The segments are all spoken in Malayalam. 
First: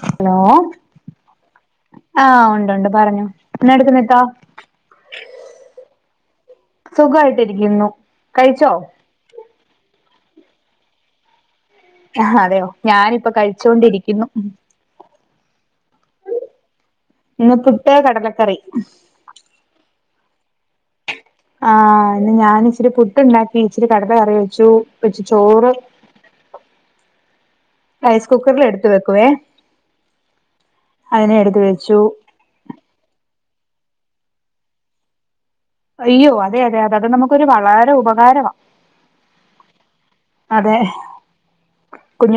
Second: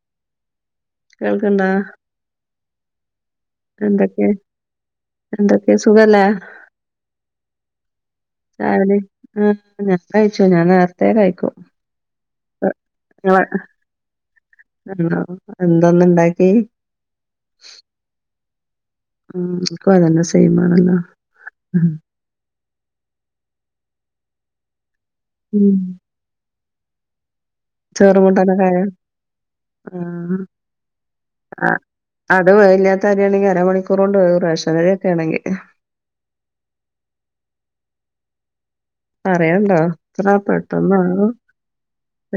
ഹലോ കേൾക്കണ്ടാ ആ ഉണ്ട് ഉണ്ട് പറഞ്ഞോ എന്തൊക്കെ [unintelligible] എന്തൊക്കെ സുഖല്ലേ സുഖായിട്ടിരിക്കുന്നു കഴിച്ചോ ചായകുടി ആ ഞാൻ കഴിച്ചു ഞാൻ നേരത്തേ കഴിക്കും ആ അതെയോ ഞാനിപ്പ കഴിച്ചോണ്ടിരിക്കുന്നു ആണോ എന്താന്ന്ണ്ടാക്കി ഇന്ന് പുട്ട് കടലക്കറി ഉം ക്കും അതെന്നെ സെയ്മാണല്ലോ ആ ഇന്ന് ഞാൻ ഇച്ചിരി പുട്ടുണ്ടാക്കി ഇച്ചിരി കടല കറി വെച്ചു പൊഇച്ചി ഉം ചോറ് ചോറ് റൈസ് കുക്കറിൽ കൂട്ടാനൊക്കായോ എടുത്ത് വെക്കുവേ അതിനെ എടുത്ത് വെച്ചു അത് വേവ് ല്ലാത്ത അരിയാണെങ്കി അരമണിക്കൂറോണ്ട് വേവും റെഷനരിയൊക്കേണെങ്കി അയ്യോ അതെ അതെ അത് നമുക്കൊരു വളരെ ഉപകാരവാ പറയാണ്ടോ എത്ര പെട്ടെന്നാവും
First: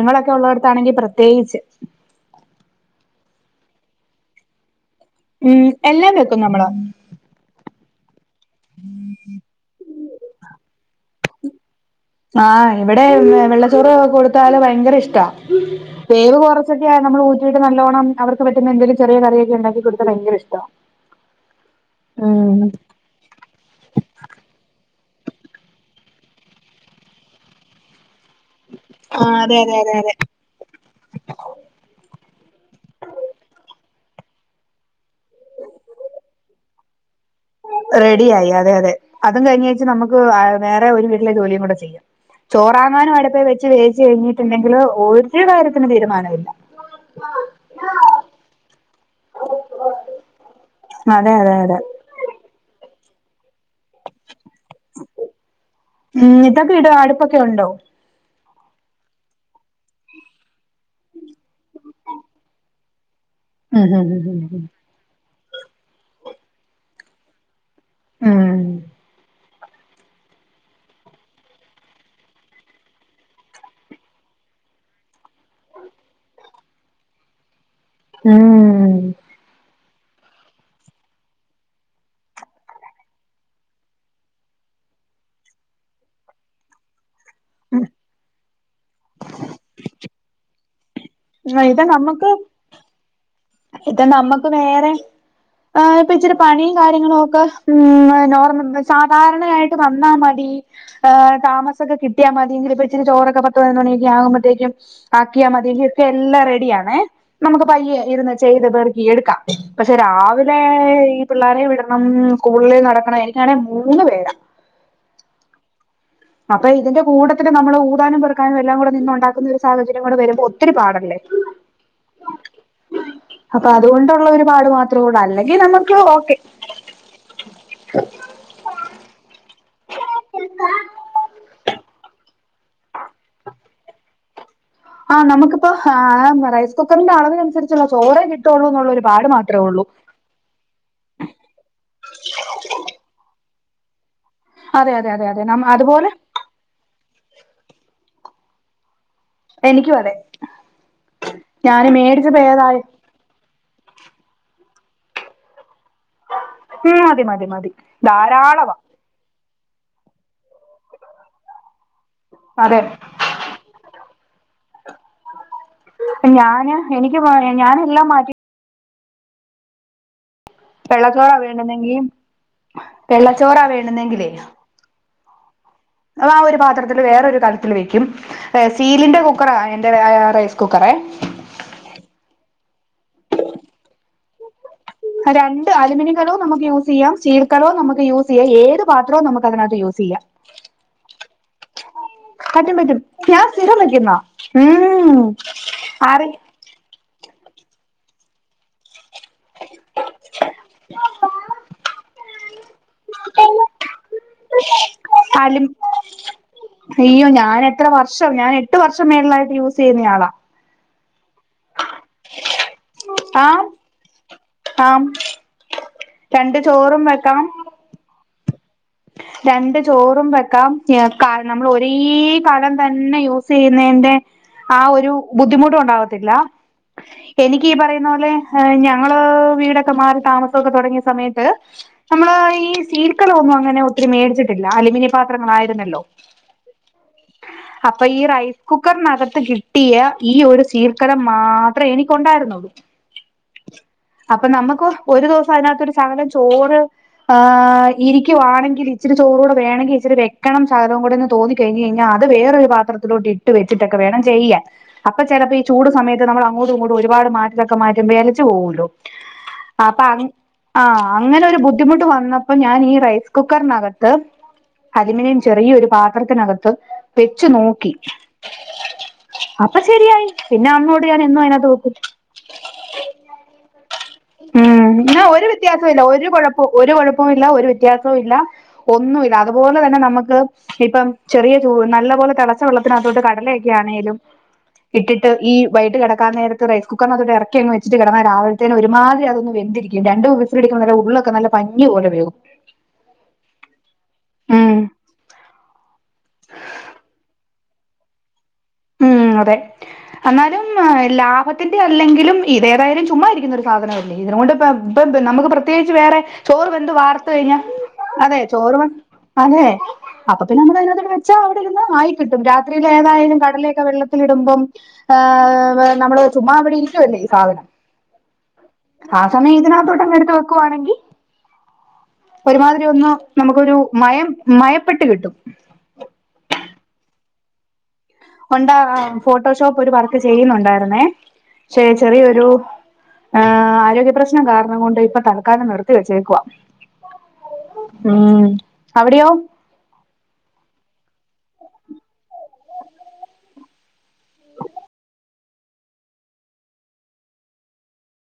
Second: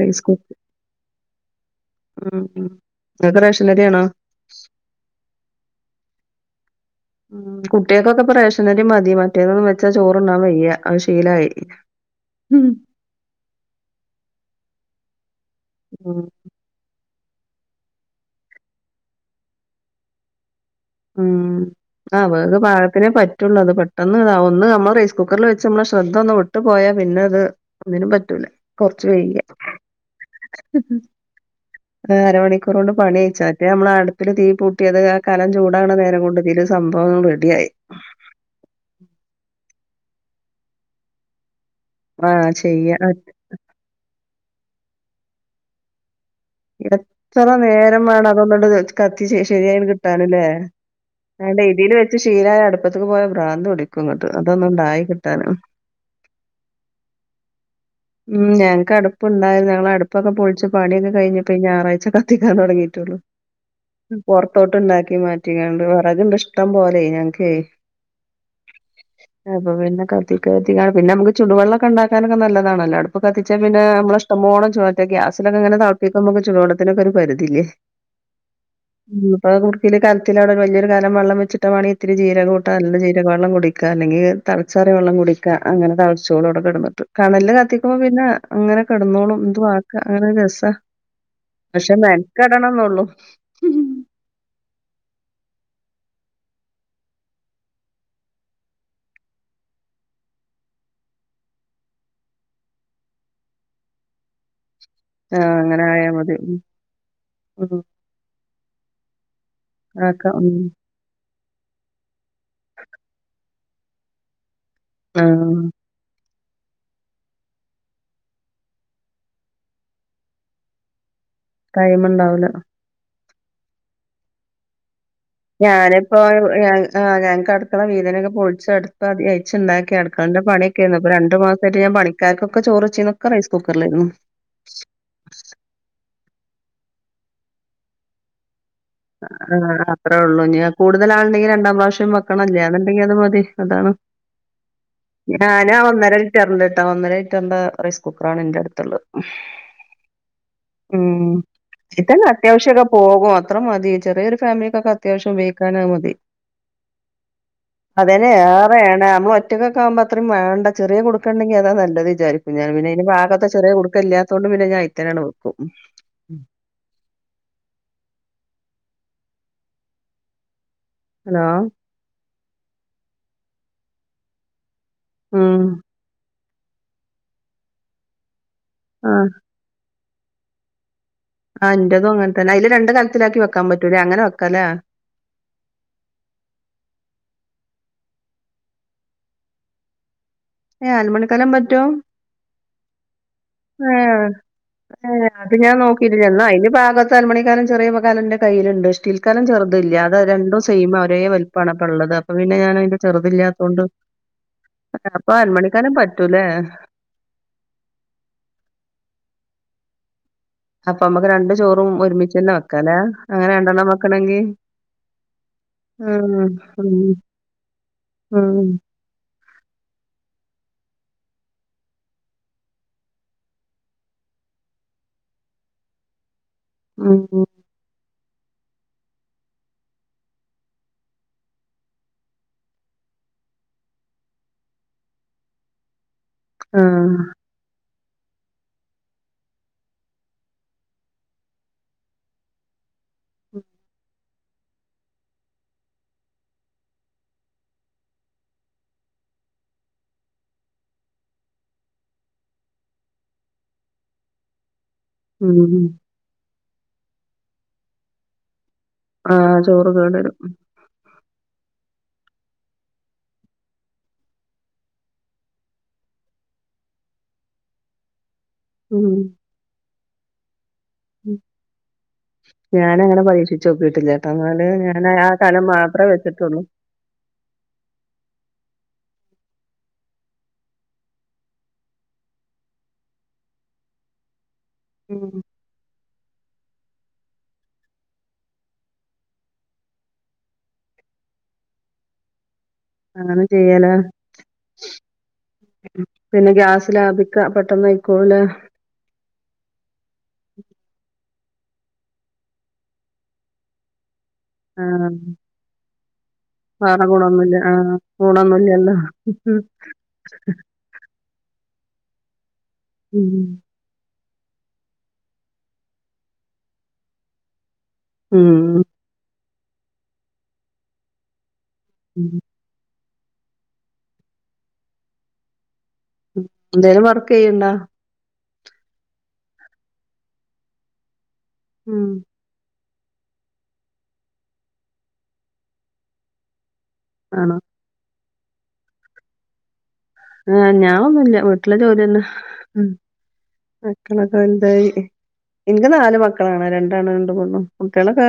റൈസ് കുക്ക് ഉള്ളോട്ത്താണെങ്കി പ്രത്യേകിച്ച് ഉം ഉം ഇങ്ങക്ക് റേഷനരിയാണോ ഉം എല്ലാം വെക്കും നമ്മള് ഉം കുട്ട്യാക്കൊക്കെ റെഷനരി മതി മറ്റേതൊന്ന് വെച്ചാ ചോറുണ്ണാൻ വെയ്യ അത് ശീലായി ആ ഇടെ വെള്ളച്ചോറ് കൊടുത്താല് ഭയങ്കര ഇഷ്ട ഉം വേവ് കൊർ ച്ചൊക്കെ നമ്മളൂറ്റിട്ട് നല്ലോണ്ണം അവർക്ക് പറ്റുന്ന എന്തെലും ചെറിയ കറിയക്കെ ഉണ്ടാക്കി കൊടുത്താ ഭയങ്കര ഇഷ്ട ഇഷ്ടമാണ് ഉം വേവ് പാക തിനെ പറ്റുള്ളൂ അത് പെട്ടെന്ന് ഇതാവും ഒന്ന് നമ്മൾ റൈസ് കുക്കറിൽ വെച്ച് നമ്മളെ ശ്രദ്ധ ഒന്ന് വിട്ട് പോയാ പിന്നെ അത് ഒന്നിനും പറ്റൂല കൊർച്ച് ആഹ് വൈക്യാ അതെ അതെ അതെ അതെ. അരമണിക്കൂർ കൊണ്ട് പണി കയ്ച്ച മറ്റെ നമ്മൾ അടുപ്പില് തീ കൂട്ടി അത് ആ കലം ചൂ ടാവ്ണ നേരം കൊണ്ട് ഇതില് സംഭവം റെഡിയായി റെഡിയായി അതെ അതെ അതും കഴിഞേച്ച് നമുക്ക് വേറെ ഒരു വീട്ടിലെ ജോലിയും കൂടെ ചെയ്യാം ആഹ് ചെയ്യ ചോറാകാനും അട്പ്പെ വെച്ച് വേവിച്ച് കഴിഞ്ഞിട്ടുണ്ടെങ്കില് ഒരു കാര്യത്തിനും തീരുമാനമില്ല എത്ര നേരം വേണം അതൊന്ന്ണ്ട് കത്തിച്ച് ശരിയായോന്നു കിട്ടാന്ല്ലേ അതെ അതെ അതെ ഇതിൽ വെച്ച് ഷീലായ അടുപ്പത്തേക്ക് പോയ ഭ്രാന്ത് പിടി ക്കുംങ്ങട്ട് അതൊന്നുണ്ട് ആയി കിട്ടാൻ ഉം ഇതൊക്കെ ഇട അടുപ്പൊക്കെ ഉണ്ടോ? ഉം ഞങ്ക്കടുപ്പ് ണ്ടായിരുന്നു ഞങ്ങള് അടുപ്പൊക്കെ പൊളിച്ച് പണിയൊക്കെ കഴിഞ്ഞു പ്പീ ഞാറാഴ്ച കത്തിക്കാൻ തൊടങ്ങിട്ടുള്ളു ഉം ഉം ഉം പൊറത്തോട്ട് ണ്ടാക്കി മാറ്റ റ്റിങ്ങാണ്ട് വെറക്ണ്ട് ഇഷ്ടം പോലെ ഞങ്ക്കേ ഉം അപ്പൊ പിന്നെ കത്തിക്ക കരുതിങ്ങണ്ട് പിന്നെ നമ്മക്ക് ചുടു വെള്ളം ണ്ടാക്കാനൊക്കെ നല്ലതാണല്ലോ അടുപ്പ് കത്തിച്ചാൽ പിന്നെ നമ്മളെ ഷ് ടം പോലെ ചൂടാക്കാ ഗ്യാസിലോക്കെങ്ങനെ തളപ്പിക്കുമ്പോ ചുടുവെള്ളത്തിനൊക്കൊരു പരിധില്ലേ ഉം ഇന്ന്പോ കുടുകീല് കലത്തില് അവിടെ വല്യോരു കലം വെച്ചിട്ട വാണങ്കി ഇത്തിരി ജീരകോംട്ട നല്ല ജീരക വെള്ളം കുടി ക്ക അല്ലെങ്കി തളച്ചാറിയ വെള്ളം കുടിക്ക അങ്ങനെ തളച്ചോളും അവടെ കെടന്ന്ട്ട് കണലിൽ കത്തിക്കുമ്പോ പിന്നെ അങ്ങനെ കെടന്നോളും എന്തുവാക്ക അങ്ങനെ രസ ഉം ഇത് പക്ഷെ നമ്മക്ക് മെൻക്കെടണംന്നൊള്ളൂ ഇത് നമ്മക്ക് വേറെ എ ഇപ്പൊ ഇച്ചിരി പണിയും കാര്യങ്ങളൊക്കെ നോർമല സാധാരണയായിട്ട് വന്നാ മതി താമസൊക്കെ കിട്ട്യാമതിയെങ്കില് ഇപ്പോ ഇച്ചിരി ചോറൊക്കെ പത്ത് പത്തിനൊന്ന് മണി ആകുമ്പഴത്തേക്കും ആക്ക്യാ ആഹ് അങ്ങനെ മതിയെങ്കി ഇട്ത്തെ ആയാ മതി എല്ലാം ഉം റെഡിയാണെ നമുക്ക് ഉം പയ്യെ ഇരുന്ന് ചെയ്ത് പെറുക്കി എടുക്കാം പക്ഷെ ആക്കാം ഉം രാവിലെ ഈ പിള്ളാരെ വിടണം സ്കൂളില് നടക്കണം എനിക്കാണെ മൂന്ന്പേര ആ അപ്പൊ ഇതിന്റെ കൂട്ടത്തിൽ നമ്മള് ഊതാനും പെർക്കാനും എല്ലാം കൂടെ നിന്നൊണ്ടാക്കുന്ന ഒരു സാഹചര്യം കൂടെ വരുമ്പോ ഒത്തിരി പാടല്ലേ ടൈമ്ണ്ടാവൂല്ല അപ്പൊ അതുകൊണ്ടുള്ള ഒരുപാട് മാത്രൊള്ളു അല്ലെ ഞാനിപ്പോ ആ ഞങ്ങക്ക് അട്ക്കള വീതനൊക്കെ പൊളിച്ച് അടുപ്പധികായ് ച്ച്ണ്ടാക്കി അടുക്കൾന്റെ പണിയൊക്കെര്ന്നു രണ്ട് മാസായിട്ട് ഞാൻ പണികാർക്കൊക്കെ ചോറ് വെച്ചീന്നു ക്കെ റൈസ് കുക്കറിലായിരുന്നു ആഹ് നമക്കിപ്പ റൈസ് കുക്കറിന്റെ അളവിനനുസരിച്ചുള്ള ചോറേ കിട്ടുകള്ളു. ആ അത്രേ ഉള്ളൂ ഞാൻ കൂടുതല ആ ആ അത്രളളുണ്ടെങ്കിൽ രണ്ടാം പ്രാവശ്യം വെക്കണം അല്ലേ അ എന്നുണ്ടെങ്കിൽ അത് മതി അതാണ്. അതെ അതെ അതെ അതെ നം ഞാനാ അതുപോലെ ഒന്നര ലിറ്ററിണ്ട് ട്ടാ ഒന്നര ലിറ്ററിന്റെ റൈസ് കുക്കർ എന്റെ അടുത്തുള്ളത് എനിക്കും അതെ ഉം ഞാന് ചിക്കൻ മേടിച്ചപ്പോ ഏതായി അത്യാവശ്യൊക്കെ പോകും. അത്ര മതി ചെറിയൊരു ഫാമിലിക്കൊക്കെ അത്യാവശ്യം ഉപയോഗിക്കാ മതി. ഉം മതി മതി മതി അതനെ ധാരാളവാ റെയണ അത്‌ കുറ്റൊക്കെക്കുമ്പ അത്ര വാണ്ട ചെറിയ കുടുക്കണ്ടെങ്കി അതാ നല്ലത് പി ഞ അതെ പിന്നെ ഇനി ഭാഗത്തെ ചെറിയ കുടുക്ക ഇല്ലാത്തുകൊണ്ട് പിന്നെ ഞൻ ഇത്തനാണ് വക്കും. ഞാന് എനിക്ക് ഞാന എല്ലാം മാറ്റി. വെള്ളച്ചോറാ ഹലോ വേണതെങ്കും വെള്ളച്ചോറാ വേണതെങ്കിലേ. ഉം അതാ ആ ഒരു പാത്രത്തില് വേറെൊരു കാര്ത്തിൽ വെക്കും സീലിന്റെ ആഹ് കുക്കറിണ്. ആ ആ റൈസ് കുക്കറെ. ആഹ് ഇന്റതും അങ്ങൻ തന്നെ അതില് രണ്ട കൽത്തിലാക്കി വെക്കാൻ പറ്റൂല അങ്ങനെ വെക്കാല്ലേ. രണ്ട് അലൂുമിനിയ കലോ നമുക്ക് യൂസ് ചെയ്യാം ചീൽക്കലോ നമുക്ക് യൂസ് ചെയ്യാം ഏത് പാത്രവും നമുക്ക് അതിനകത്ത് യൂസ് ചെയ്യാം ഏ ആലുമണിക്കല പറ്റു പറ്റും പറ്റും ഞാൻ സ്ഥിരം വെക്കുന്ന ഏഹ് അയ്‌ന് പാക തൽമണിക്കല ചെറിയ കലന്റെ കയ്യിലണ്ട്. ഇക്കാലം ചെറുതല്ല അത് രണ്ട സയിം ഒരേ വലപ്പമാണ്പ്പ ഇള്ളത് അപ്പ പിന്ന ഞാൻ അയ്ന്റെ ചെറുത ഇല്ലാതൊണ്ട് അപ്പൊ അലും അരമണിക്കാര പറ്റൂലേ. അയ്യോ ഞാൻ എത്ര വർഷം ഞാൻ എട്ട് വർഷം മേളയിട്ട് യൂസ് ചെയ്യുന്നയാളാ അപ്പൊ നമ്മക്ക് രണ്ട ചോറും ഒരുമി തന്നെ വെക്കലേ അങ്ങനെ ആഹ് രണ്ടെണ്ണം വെക്കണെങ്കി ആഹ് ആഹ് രണ്ട് ചോറും ആഹ് വെക്കാം ആഹ് രണ്ട് ചോറും വെക്കാം നമ്മൾ ഒരേ കലം തന്നെ യൂസ് ചെയ്യുന്നന്റെ. ആ ഒരു ബുദ്ധിമുട്ട് ഉണ്ടാവത്തില്ല ഉം. എനി പറയുന്ന പോലെ ഞങ്ങള് വീടൊക്കെ മാറി താമസമൊക്കെ തുടങ്ങിയ സമയത്ത്. നമ്മള് ഈ സീൽക്കളമ ഒന്നും അങ്ങനെ ഒത്തിരി മേടിച്ചിട്ടില്ല അലൂമിനിയം പാത്രങ്ങളായിരുന്നല്ലോ ആഹ് അപ്പൊ ഈ റൈസ് കുക്കറിനകത്ത് കിട്ടിയ ഈ ഒരു സീൽക്കരം മാത്രമേ എനിക്കുണ്ടായിരുന്നുള്ളൂ. അപ്പൊ നമുക്ക് ഒരു ദിവസം അതിനകത്തരു സകലം ചോറ് ആ ഇരി ക്കവാണെങ്കിൽ ഇച്ചിരി ചോറൂ വേമെങ്കിൽ ഇച്ചരി വെക്കണം സകലകൂടെ എന്ന് തോന്നി കഴിഞ്ഞ് കഴിഞ്ഞാ അത് വേറൊരു പാത്രത്തിൽ. ഇട്ട് വെച്ചിട്ടൊക്കെ വേണം ചെയ്യൻ. അപ്പൊ ചിലപ്പോ ഈ ഉം. ചൂട് സമയത്ത് നമ്മൾ അങ്ങോട്ടുങ്ങട്ടും ഒരുപാട് മാറ്റിലൊെ പോകല്ലോ ആഹ് ചോറ് കേടരും. ആഹ അങ്ങനെ ഒരു ബുദ്ധിമുട്ട് വന്നപ്പോ ഞാൻ ഈ റൈസ് കുക്കറിനകത്ത് അല്മിനിയും ചെറിയൊരു പാത്രത്തിനകത്ത് വെച്ചു നോക്കി ഉം. അപ്പൊ ശെരിയായി പിന്നെ അമ്മോട് ഞാൻ എന്നും അതിനാ തോക്കും. ഞാൻ അങ്ങനെ പരീച്ച് നക്കിട്ടില്ല ചേട്ടാ എന്നാല് ഉം ഞാൻ എന്നാ ആ കലം മാത്രേ വെച്ചിട്ടുള്ളൂ. ല്ല ഒരു വ്യത്യാസവും ഇല്ല ഒന്നുല്ല അതുപോലെ തന്നെ നമക്ക്. ഇപ്പം ചെറിയ ചൂ നല്ല പോലെ തെളച്ച വെള്ളത്തിനത്തോട്ട് കടലയൊക്കെ ആണെലും ഇട്ടിട്ട് ഉം. ഈ വൈിട്ട് കിടക്കാൻ നേ. റൈസ് കുക്കറിട്ട ഇറക്കിഅങ് വച്ചിട്ട് കിയ്ഞ്ഞ ഒരു മാതിരി അത് വന്തിരിക്കും രണ്ട് വിസില് അടിക്കുമ്പം തന്നെ ഉള്ളൊക്കെ നല്ലേ പഞ്ഞി പോലെ വേഗും. അനെ ചെയ്യലേ ഉം പിന്നെ ഗ്യാസ് ലാഭിക്ക പെട്ടെന്ന് കയിക്കോലേ ഉം അതെ എന്നാലും ലാഭ ത്തിന്റെ അല്ലെങ്കിലും ഇതഏതായാലും ചുമ്മാരിക്കുന്ന ഒരു സാധനംമല്ലേ ഇതുകൊണ്ട് ആഹ് ഇപ്പ നമുക്ക് പ്രത്യേകിച്ച് വേറെ. ചോറു വെന്ത് വേറെ വാർത്ത് ഗുണൊന്നുല്ല. കയ്ഞ്ഞാ ആഹ് അതെ ചോറ് ഗുണൊന്നുല്ലല്ലോ. വെന് അതെ അപ്പൊ പിന്നെ നമ്മളതിനകത്തേക്ക് വെ വെച്ച അവിടെ ഇര്ന്ന് ആയി കിട്ടും രാത്രിയില് ഉം. ഏതായാലും ക ടലയൊക്കെ വെള്ളത്തിലിടുമ്പം ആ വെ നമ്മള് ചുമ്മാ അവിടെ ഇരിക്കുവല്ലേ ഈ സാധനം ഉം ആ സമയം ഇതിനകത്തോട്ടങ്ങ് എട്ത്ത് വെക്കുവാണെങ്കി ഉം ഒരുമാതിരി ഒന്ന് നമ്ക്കൊരു മയം മയപ്പെട്ട് കിട്ടും ഉം എന്തേലും വർക്കെയ്യ്ണ്ടാ ഒണ്ടാ ഫോട്ടോഷോപ്പ് ഒര് വർക്ക് ചെയ്യ്ന്നുണ്ടായിര്ന്നേ ക്ഷെ ഉം. ചെറിയൊരു ആഹ് ആരോഗ്യപ്രശ്നം കാരണം കൊണ്ട് ഇപ്പൊ തൽക്കാലം നിർത്തി വെച്ചേക്കുവാ ആണോ ഊം അവിടിയോ ആഹ് ഞാ ഒന്നുല്ല വീട്ടിലെ ജോലിതന്നെ ഉം മക്കളൊക്കെ വെൽതായി ഇൻക്ക് നാല് മക്കളാണ് രണ്ടാണ് രണ്ട് പെണ്ണും കുട്ട്യേളൊക്കെ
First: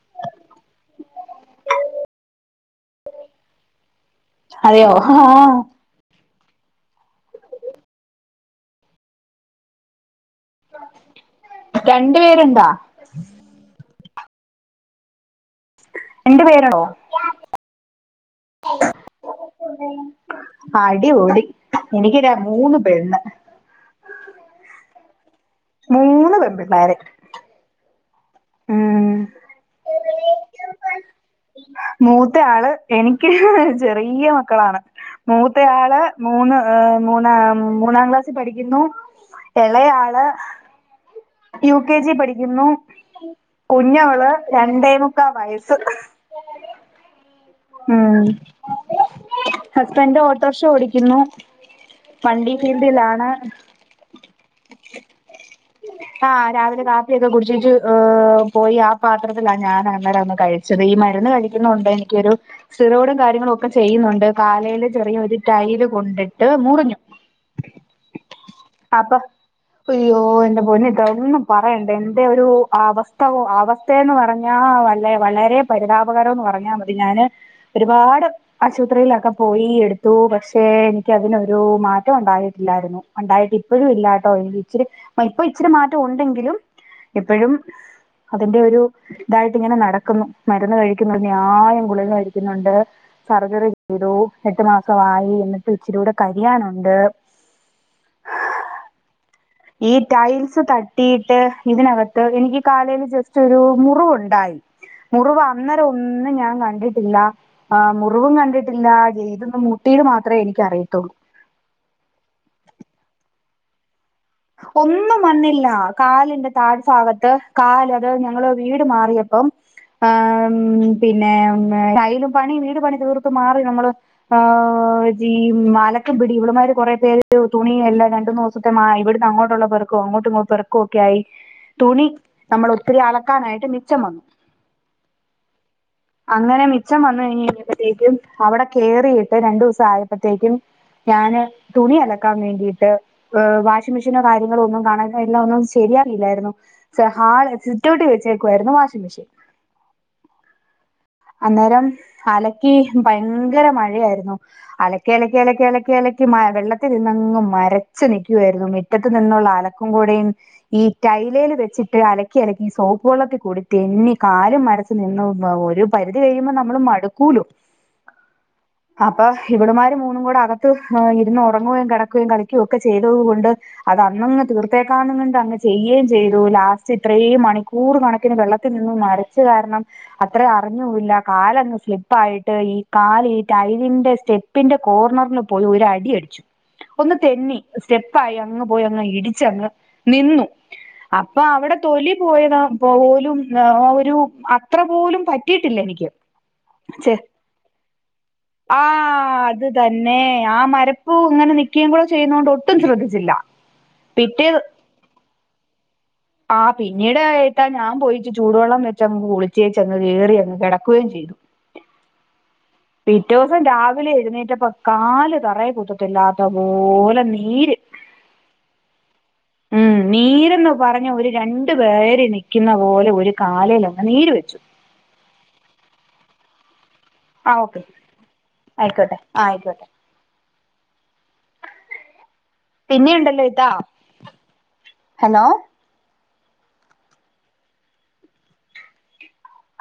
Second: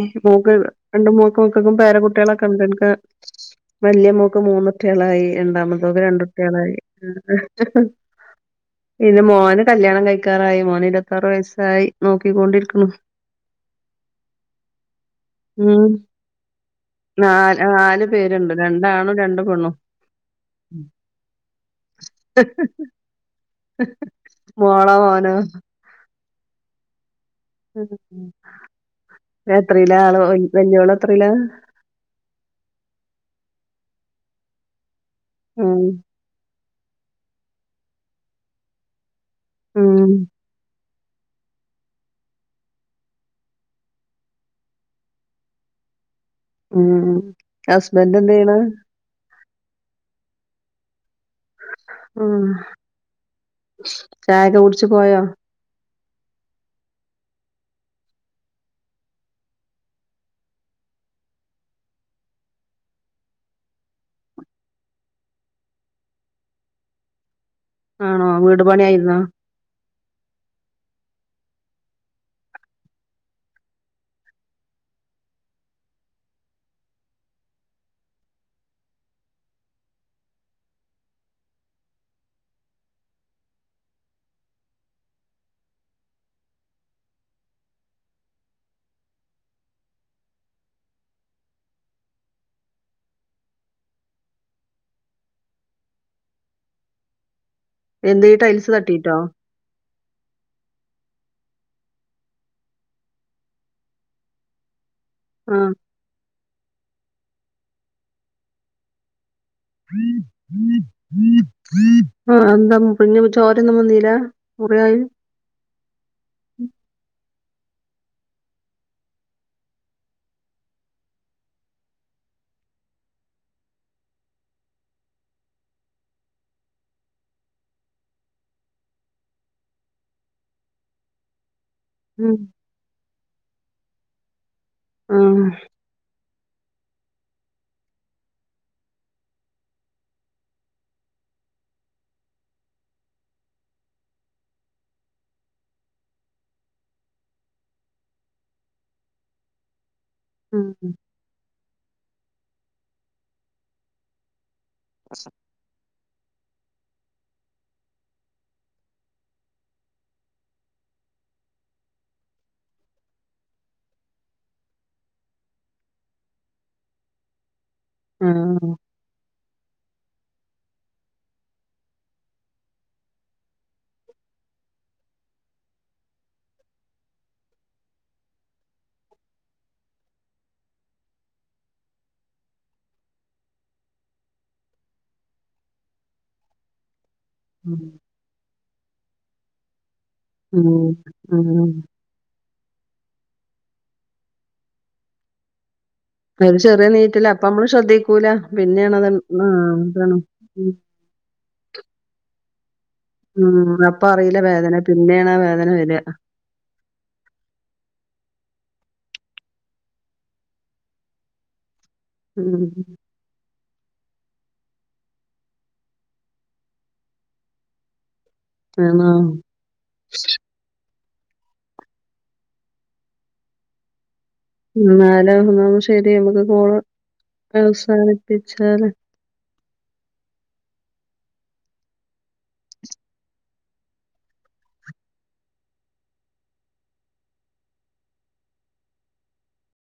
ഇൻക്ക് മോക്ക് രണ്ട് മോക്കും മക്കൾക്കു പേര കുട്ട്യേളൊക്കെണ്ട് ഇൻക്കെ വല്യ മോക്ക് അതെയോ മൂന്നുട്ട്യാളായി ആഹ് രണ്ടാമത്തോക്ക് രണ്ടുട്ട്യാളായി പിന്നെ മോന് കല്യാണം കഴിക്കാറായി മോന് ഇരത്താറ് വയസ്സായി രണ്ടു പേരുണ്ടാ നോക്കിക്കൊണ്ടിരിക്ക്ന്ന് ഉം രണ്ട് പേരാണോ നാല് നാല് പേര്ണ്ട് രണ്ടാണും രണ്ട് പെണ്ണും അടിപൊളി എനിക്ക് ര മൂന്ന് പെണ്ണ് മോളോ മോനോ മൂന്ന് പെമ്പിള്ളാര് ഉം എത്രീലാ ആള് വൽ വല്ല്യാേളെത്രീലാ മൂത്തയാള് എനിക്ക് ചെറിയ്യ മക്കളാണ് ഉം മൂത്തെയാള് മൂന്ന് അ മൂന്നാ മൂന്നാം ക്ലാസ്സിപഠിക്കുന്നു ഉം എളെയാള് യു കെ ജി പഠിക്കുന്നു കുഞ്ഞവള് രണ്ടേ മുക്കാ വയസ്സ് ഉം ഹസ്ബൻഡ് ഉം എന്ത് ചെയ്യണ് ഹസ്ബന്റ് ഓട്ടോർഷ ഓടിക്കുന്നു ഉം വണ്ടി ഫീൽഡിലാണ് ചായൊക്കെ കുട്ച്ച് പോയോ ആഹ് രാവിലെ കാപ്പിയൊക്കെ കുടിച്ചേച്ച് ഏഹ് പോയി ആ പാത്രത്തിലാ ഞാന് അന്നേരമൊന്ന് കഴി ച്ചത് ഈ മര്ന്ന് കഴിക്കുന്നോണ്ട് എനിയ്ക്കൊരു സിറോടും കാര്യങ്ങളും ഒക്കെ ചെയ്യ്ന്നുണ്ട് കാലേല് ചെറിയ ഒര് ടൈല് കൊണ്ടിട്ട് മുറിഞ്ഞു ആണോ വീട് അപ്പൊ പണ്യായ്ര്ന്നോ? അയ്യോ എന്റെ പൊന്നിത്താ ഒന്നും പറയണ്ട എന്റെ ഒരു അവസ്ഥ അവസ് ത്തേന്ന് പറഞ്ഞാ വല്ല വളരെ പരിതാപകരോന്ന് പറഞ്ഞാ മതി ഞാന് ഒരുപാട് ആശുപത്രിയിലൊക്കെ പോയി എടുത്തു പക്ഷെ എനിക്കതിനൊരു മാറ്റം ഉണ്ടായിട്ടില്ലായിര്ന്നു ഉണ്ടായിട്ട് ഇപ്പഴും ഇല്ലാട്ടോ ഇച്ചിരി അ ഇപ്പൊ ഇച്ചിരി മാറ്റം ഉണ്ടെങ്കിലും ഇപ്പഴും അതിന്റെ ഒരു തായിട്ടിങ്ങെനെ നടക്കുന്നു മരുന്ന് കഴിയ്ക്കുന്നുണ്ട് അന്യായം ഗുളിക കഴിയ്ക്ക്ന്നുണ്ട് സർജറി ചെയ്തു എട്ട് മാസവായി എന്നിട്ടും ഇച്ചരി കൂടെ കരിയാനുണ്ട് എന്ത് ഈ ടൈൽസ് തട്ടീട്ടോ? ഈ ടൈൽസ് തട്ടിയിട്ട് ഇതിനകത്ത് എനിക്ക് കാലേല് ജെസ്റ്റാെരു മുറിവുണ്ടായി മുറിവ് ആഹ് അന്നേര ഒ ഒന്നും ഞാൻ കണ്ടിട്ടില്ലാ ആ മുറിവും കണ്ടിട്ടില്ലാ ഇതൊന്ന് മു ട്ടീത് മാത്രേ എനിക്കറിയത്തൊള്ളൂ ആഹ് എന്താ മുറിഞ്ഞപ്പം ചോരെന്നും വന്നീലാ ഒന്നും വന്നില്ല കാലിന്റെ താഴ്ഭാഗത്ത് കാല് അത് ഞങ്ങള് വീട് മാറിയപ്പം ആഹ് പിന്നെ കയ്യിലും പണിയും വീട് പണി തീർത്തു മാറി നമ്മള് ഹ് ജഈ മാലക്കൻ പിിടി ഇവിടെമാര് കൊറെ പേര് തുണിയല്ല രണ്ടു ദിവസത്തെ ഇവിടെ അങ്ങോട്ടുള്ള പെറക്കോ അങ്ങോട്ടും ഇങ്ങ പെറക്കോ ഒക്കെ ആയി തുണി ഉം നമ്മൾ ഒത്തിരി അലക്കാനായിട്ട് മിച്ചം വന്നു ഉം അങ്ങനെ മിച്ചം വന്നു കഴിഞ്ഞപ്പോഴത്തേക്കും അവിടെ കേറിയിട്ട് രണ്ടു ദിവസം ആയപ്പോഴത്തേക്കും ഞാന് തുണി അലക്കാൻ വേണ്ടിയിട്ട് ഏഹ് വാഷിം വാഷി മെഷീനോ കാര്യങ്ങള ഒന്നും കാണാ എല്ലാം ഒന്ന് ചെയ്യാറില്ലായിരുന്നു ഹാള സിറ്റോട്ടിൽ വെച്ചേക്കുവായിരുന്നു വാഷിംഗ് മെഷീൻ ആഹ് അന്നേരം അലക്കി ഭയങ്കര മഴയായിരുന്നു അലക്കി അലക്കി അലക്കി അലക്കി അലക്കി വെള്ളത്തിൽ നിന്നങ്ങ് മരച്ച് നിൽക്കുവായിരുന്നു മുറ്റത്ത് നിന്നുള്ള അലക്കും കൂടെയും ഈ ടൈലേല് വെച്ചിട്ട് അലക്കി അലക്കി ഈ സോപ്പ് വെള്ളത്തിൽ കൂടി തെന്നി കാലും മര നിന്ന് ഒരു പരിധി കഴിയുമ്പോൾ നമ്മള് മടുക്കൂലോ ആഹ് അപ്പൊ ഇവിടുമാര് മൂന്നും കൂടെ അകത്ത് ഇരിന്ന് ഉറങ്ങുകയും കിടക്കുകയും കളിക്കുകയും ഒക്കെ ചെയ്തത് കൂ ട്.. അത അന്നങ്ങ് തീർത്തേക്കാന്നുകണ്ട് അങ്ങ് ചെയ്യുകയും ചെയ്തു ലാസ്റ്റ് ഇത്രയും മണിക്കൂർ കണക്കിന് വെള്ളത്തിൽ നിന്നും മാറി ച്ച് കാരണം അത്ര അറിഞ്ഞൂല്ല കാലങ്ങ് സ്ലിപ്പായിട്ട് ഈ കാല് ഈ ടൈലന്റെ സ്റ്റെപ്പ് പ്പിന്റെ കോർണറിന് പോയി ഒരു അടി അടിച്ചു ഒന്ന് തെന്നി ഉം സ്റ്റെപ്പായി അങ്ങ് പോയി അങ്ങ് ഇടിച്ചങ്ങ് നിന്നു ഉം അപ്പൊ ഉം അവിടെ തൊലി പോയതാ പോലും ഒരു അത്ര പോലും പറ്റിയിട്ടില്ല എനിക്ക് അത് ചെറിയ ഛെ നീറ്റല അപ്പൊ നമ്മള് ശ്രദ്ധിക്കൂല പിന്നെയാണ് അത് ആഹ് അതാണ് ആഹ് ഉം മരപ്പ് ഇങ്ങനെ നിക്കുകയും ചെയ്യുന്നത് കൊണ്ട് ഒട്ടും ശ്രദ്ധിച്ചില്ല ഉം അപ്പൊ അറിയില്ല പിറ്റേത് വേദന പിന്നെയാണ് ആ വേദന വര ആ പിന്നീട് ഏട്ടാ ഞാൻ പോയിട്ട് ചൂടുവെള്ളം വെച്ചങ്ങ് കുളിച്ചേച്ചങ് കയറിങ് കിടക്കുകയും ചെയ്തു ഉം പിറ്റേസം രാവിലെ എഴുന്നേറ്റപ്പ കാല് തറയെ കുത്തത്തില്ലാത്ത പോലെ നീര് [inaudible] ഉം നീരന്ന പറഞ്ഞ ഒരു രണ്ടു പേര് നിൽക്കുന്ന പോലെ ഒരു കാലേൽ അങ്ങ് നീര് വെച്ചു എന്നാൽ ശരി നമുക്ക് കോൾ അവസാനിപ്പിച്ചാല് ആഹ് ആയിക്കോട്ടെ പിന്നെയുണ്ടല്ലോ ഇത്താ ഹലോ